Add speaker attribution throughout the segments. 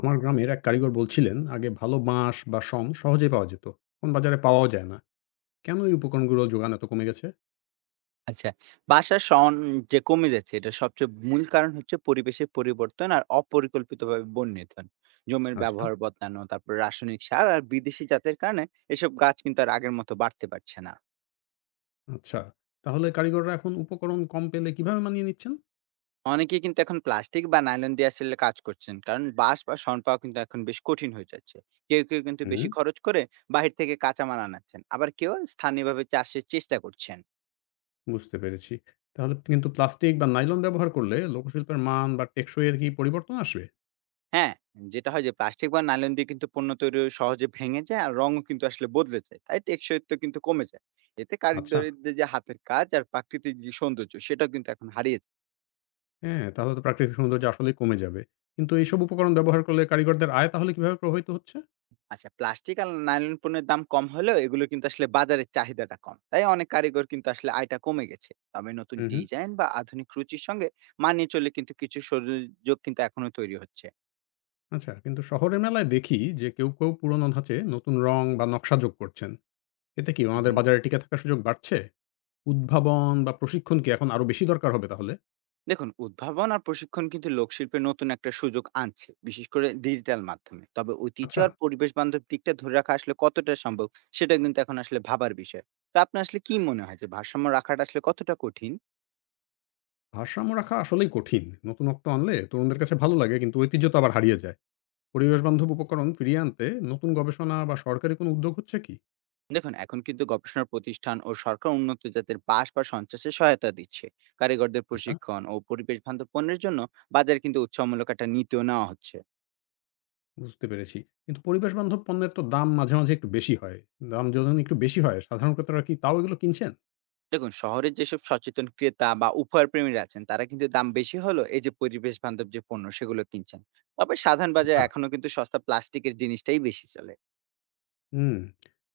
Speaker 1: আমার গ্রামের এক কারিগর বলছিলেন আগে ভালো বাঁশ বা শন সহজে পাওয়া যেত। এখন বাজারে পাওয়াও যায় না। কেন এই উপকরণগুলো যোগান এত কমে গেছে?
Speaker 2: আচ্ছা, বাসার শন যে কমে যাচ্ছে এটার সবচেয়ে মূল কারণ হচ্ছে পরিবেশের পরিবর্তন আর অপরিকল্পিতভাবে বন নিধন। জমির
Speaker 1: আচ্ছা।
Speaker 2: ব্যবহার বদলানো, তারপর রাসায়নিক সার আর বিদেশি জাতের কারণে এসব গাছ কিন্তু আর আগের মতো বাড়তে পারছে না।
Speaker 1: আচ্ছা, তাহলে কারিগররা এখন উপকরণ কম পেলে কিভাবে মানিয়ে নিচ্ছেন?
Speaker 2: অনেকেই কিন্তু এখন প্লাস্টিক বা নাইলন দিয়ে আসলে কাজ করছেন। কারণ বাঁশ বা শন পাওয়া কিন্তু এখন বেশ কঠিন হয়ে যাচ্ছে। কেউ কেউ কিন্তু
Speaker 1: হুম।
Speaker 2: বেশি খরচ করে বাহির থেকে কাঁচামাল আনাচ্ছেন। আবার কেউ স্থানীয়ভাবে চাষের চেষ্টা করছেন।
Speaker 1: বুঝতে পেরেছি। তাহলে কিন্তু প্লাস্টিক বা নাইলন ব্যবহার করলে লোকশিল্পের মান বা টেকসই এর কি পরিবর্তন আসবে?
Speaker 2: হ্যাঁ, যেটা হয় যে প্লাস্টিক বা নাইলন দিয়ে কিন্তু পণ্য তৈরি সহজে ভেঙে যায় আর রঙও কিন্তু আসলে বদলে যায়। তাই টেকসইত্ব কিন্তু কমে যায়। এতে
Speaker 1: আচ্ছা।
Speaker 2: কারিগরদের যে হাতের কাজ আর প্রাকৃতিক যে সৌন্দর্য সেটাও কিন্তু এখন হারিয়েছে।
Speaker 1: হ্যাঁ, তাহলে তো প্রাকৃতিক সৌন্দর্য আসলে কমে যাবে। কিন্তু এইসব উপকরণ ব্যবহার করলে কারিগরদের আয় তাহলে কিভাবে প্রভাবিত হচ্ছে?
Speaker 2: আচ্ছা, প্লাস্টিক আর নাইলন পণ্যের দাম কম হলেও এগুলো কিন্তু আসলে বাজারের চাহিদাটা কম। তাই অনেক কারিগর কিন্তু আসলে আয়টা কমে গেছে। তবে নতুন
Speaker 1: হুম হুম।
Speaker 2: ডিজাইন বা আধুনিক রুচির সঙ্গে মানিয়ে চললে কিন্তু কিছু সুযোগ কিন্তু এখনো তৈরি হচ্ছে।
Speaker 1: আচ্ছা, কিন্তু শহরের মেলায় দেখি যে কেউ কেউ পুরনো ধাঁচে নতুন রং বা নকশা যোগ করছেন। এতে কি আমাদের
Speaker 2: হুম।
Speaker 1: বাজারে টিকে থাকার সুযোগ বাড়ছে? উদ্ভাবন বা প্রশিক্ষণ কি এখন আরো বেশি দরকার হবে তাহলে?
Speaker 2: দেখুন, উদ্ভাবন আর প্রশিক্ষণ কিন্তু লোকশিল্পে নতুন একটা সুযোগ আনছে, বিশেষ করে ডিজিটাল মাধ্যমে। তবে ঐতিহ্য
Speaker 1: আচ্ছা,
Speaker 2: আর পরিবেশ বান্ধব দিকটা ধরে রাখা আসলে কতটা সম্ভব, সেটা কিন্তু এখন আসলে ভাবার বিষয়। তা আপনার আসলে কি মনে হয়, যে ভারসাম্য রাখাটা আসলে কতটা কঠিন?
Speaker 1: ভারসাম্য রাখা আসলেই কঠিন। নতুনত্ব আনলে তরুণদের কাছে ভালো লাগে কিন্তু ঐতিহ্য তো আবার হারিয়ে যায়। পরিবেশবান্ধব উপকরণ ফিরিয়ে আনতে নতুন গবেষণা বা সরকারি কোনো উদ্যোগ হচ্ছে কি?
Speaker 2: দেখুন, এখন কিন্তু গবেষণার প্রতিষ্ঠান ও সরকার উন্নত জাতের বাস বা সঞ্চাসে সহায়তা দিচ্ছে, কারিগরদের
Speaker 1: আচ্ছা,
Speaker 2: প্রশিক্ষণ ও পরিবেশ বান্ধব পণ্যের জন্য বাজারে কিন্তু উৎসাহমূলক একটা নীতিও নেওয়া হচ্ছে।
Speaker 1: বুঝতে পেরেছি। কিন্তু পরিবেশবান্ধব পণ্যের তো দাম মাঝে, মাঝে একটু বেশি হয়। দাম যখন একটু বেশি হয় সাধারণ ক্রেতারা কি তাও এগুলো কিনছেন?
Speaker 2: দেখুন, শহরের যেসব সচেতন ক্রেতা বা উপহার প্রেমীরা আছেন তারা কিন্তু দাম বেশি হলো এই যে পরিবেশ বান্ধব যে পণ্য সেগুলো কিনছেন। তবে সাধারণ বাজারে
Speaker 1: আচ্ছা,
Speaker 2: এখনো কিন্তু সস্তা প্লাস্টিকের জিনিসটাই বেশি চলে।
Speaker 1: হুম।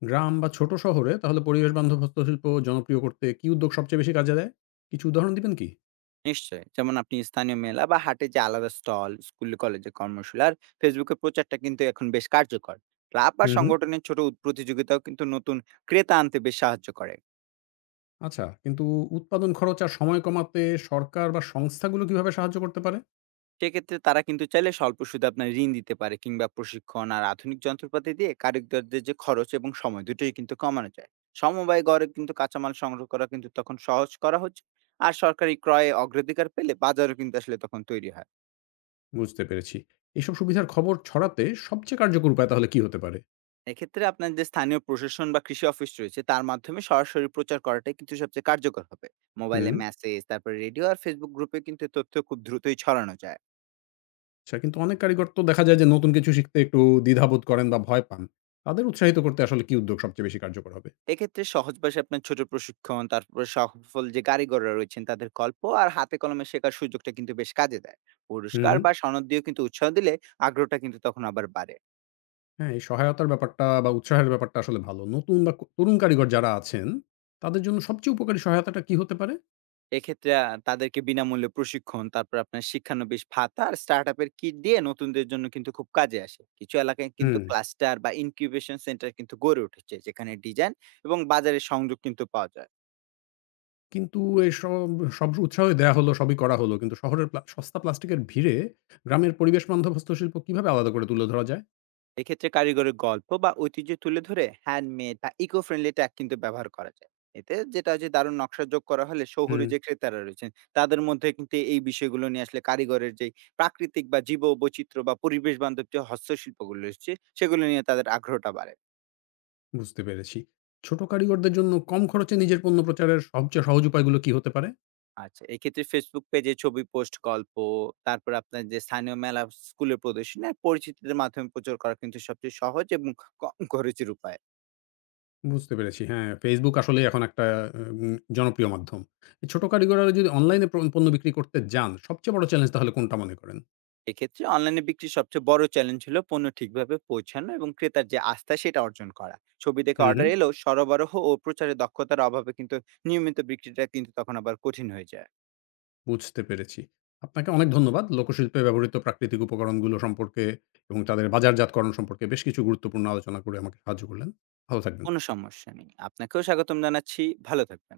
Speaker 1: গ্রাম বা ছোট শহরে তাহলে পরিবেশবান্ধব হস্তশিল্প জনপ্রিয় করতে কি উদ্যোগ সবচেয়ে বেশি কাজে দেয়? কিছু উদাহরণ দিবেন কি?
Speaker 2: নিশ্চয়ই, যেমন আপনি স্থানীয় মেলা বা হাটে যে আলাদা স্টল, স্কুল কলেজে কর্মশালা আর ফেসবুকে প্রচারটা কিন্তু এখন বেশ কার্যকর। ক্লাব বা
Speaker 1: হুম, হুম।
Speaker 2: সংগঠনের ছোট প্রতিযোগিতাও কিন্তু নতুন ক্রেতা আনতে বেশ সাহায্য করে।
Speaker 1: আচ্ছা, কিন্তু উৎপাদন খরচ আর সময় কমাতে সরকার বা সংস্থাগুলো কিভাবে সাহায্য করতে পারে?
Speaker 2: সেক্ষেত্রে তারা কিন্তু চাইলে স্বল্প সুদে আপনার ঋণ দিতে পারে, কিংবা প্রশিক্ষণ আর আধুনিক যন্ত্রপাতি দিয়ে কারিগরদের যে খরচ এবং সময় দুটোই কিন্তু কমানো যায়। সমবায় গড়ে কিন্তু কাঁচামাল সংগ্রহ করা কিন্তু তখন সহজ করা হচ্ছে। আর সরকারি ক্রয়ে অগ্রাধিকার পেলে বাজারও কিন্তু আসলে তখন তৈরি হয়।
Speaker 1: বুঝতে পেরেছি। এসব সুবিধার খবর ছড়াতে সবচেয়ে কার্যকর উপায় তাহলে কি হতে পারে?
Speaker 2: এক্ষেত্রে আপনার যে স্থানীয় প্রশাসন বা কৃষি অফিস রয়েছে তার মাধ্যমে সরাসরি প্রচার করাটাই কিন্তু সবচেয়ে কার্যকর হবে। মোবাইলে
Speaker 1: হুম,
Speaker 2: মেসেজ, তারপর রেডিও আর ফেসবুক গ্রুপে কিন্তু তথ্য খুব দ্রুতই ছড়ানো যায়।
Speaker 1: আচ্ছা কিন্তু অনেক কারিগর তো দেখা যায় যে নতুন কিছু শিখতে একটু দ্বিধাবোধ করেন বা ভয় পান। তাদের উৎসাহিত করতে আসলে কি উদ্যোগ সবচেয়ে বেশি কার্যকর হবে?
Speaker 2: এক্ষেত্রে সহজ ভাষায় আপনার ছোট প্রশিক্ষণ, তারপরে সফল যে কারিগররা রয়েছেন তাদের গল্প আর হাতে কলমে শেখার সুযোগটা কিন্তু বেশ কাজে দেয়।
Speaker 1: হুম,
Speaker 2: পুরস্কার
Speaker 1: হুম।
Speaker 2: বা সনদ দিয়েও কিন্তু উৎসাহ দিলে আগ্রহটা কিন্তু তখন আবার বাড়ে।
Speaker 1: হ্যাঁ, এই সহায়তার ব্যাপারটা বা উৎসাহের ব্যাপারটা আসলে ভালো। নতুন বা ক তরুণ কারিগর যারা আছেন, তাদের জন্য সবচেয়ে উপকারী সহায়তাটা কি হতে পারে?
Speaker 2: এক্ষেত্রে তাদেরকে বিনামূল্যে প্রশিক্ষণ, তারপর আপনার শিক্ষানবিশ ভাতা আর স্টার্টআপ এর কিট দিয়ে নতুনদের জন্য কিন্তু খুব কাজে আসে। কিছু এলাকায় কিন্তু
Speaker 1: হুম।
Speaker 2: ক্লাস্টার বা ইনকিউবেশন সেন্টার কিন্তু গড়ে উঠেছে যেখানে ডিজাইন এবং বাজারের সংযোগ কিন্তু পাওয়া যায়।
Speaker 1: কিন্তু এসব সব সব উৎসাহই দেয়া হলো, সবই করা হলো। কিন্তু শহরের প্লা সস্তা প্লাস্টিকের ভিড়ে গ্রামের পরিবেশ বান্ধব হস্তশিল্প কিভাবে আলাদা করে তুলে ধরা যায়?
Speaker 2: এক্ষেত্রে কারিগরের গল্প বা ঐতিহ্য তুলে ধরে হ্যান্ডমেড বা ইকো ফ্রেন্ডলি ট্যাগ কিন্তু ব্যবহার করা যায়। এতে যেটা যে দারুণ নকশা যোগ করা হলে শহুরে
Speaker 1: হুম।
Speaker 2: যে ক্রেতারা রয়েছেন তাদের মধ্যে কিন্তু এই বিষয়গুলো নিয়ে আসলে কারিগরের যে প্রাকৃতিক বা জীব বৈচিত্র্য বা পরিবেশ বান্ধব যে হস্তশিল্পগুলো রয়েছে সেগুলো নিয়ে তাদের আগ্রহটা বাড়ে।
Speaker 1: বুঝতে পেরেছি। ছোট কারিগরদের জন্য কম খরচে নিজের পণ্য প্রচারের সবচেয়ে সহজ উপায়গুলো কি হতে পারে?
Speaker 2: আচ্ছা, এক্ষেত্রে ফেসবুক পেজে ছবি পোস্ট, গল্প, তারপর আপনার যে স্থানীয় মেলা, স্কুলের প্রদর্শনী আর পরিচিতদের মাধ্যমে প্রচার করা কিন্তু সবচেয়ে সহজ এবং কম খরচের উপায়।
Speaker 1: বুঝতে পেরেছি। হ্যাঁ, Facebook আসলেই এখন একটা জনপ্রিয় মাধ্যম। এই ছোট কারিগররা যদি অনলাইনে প্র পণ্য বিক্রি করতে যান, সবচেয়ে বড় চ্যালেঞ্জ তাহলে কোনটা মনে করেন?
Speaker 2: এক্ষেত্রে অনলাইনে বিক্রির সবচেয়ে বড় চ্যালেঞ্জ হলো পণ্য ঠিকভাবে পৌঁছানো এবং ক্রেতার যে আস্থা সেটা অর্জন করা। ছবি দেখে
Speaker 1: হুম,
Speaker 2: অর্ডার
Speaker 1: হুম।
Speaker 2: এলেও সরবরাহ ও প্রচারের দক্ষতার অভাবে কিন্তু নিয়মিত বিক্রিটা কিন্তু তখন আবার কঠিন হয়ে যায়।
Speaker 1: বুঝতে পেরেছি। আপনাকে অনেক ধন্যবাদ। লোকশিল্পে ব্যবহৃত প্রাকৃতিক উপকরণগুলো সম্পর্কে এবং তাদের বাজারজাতকরণ সম্পর্কে বেশ কিছু গুরুত্বপূর্ণ আলোচনা করে আমাকে সাহায্য করলেন। ভালো থাকবেন।
Speaker 2: কোনো সমস্যা নেই, আপনাকেও স্বাগতম জানাচ্ছি। ভালো থাকবেন।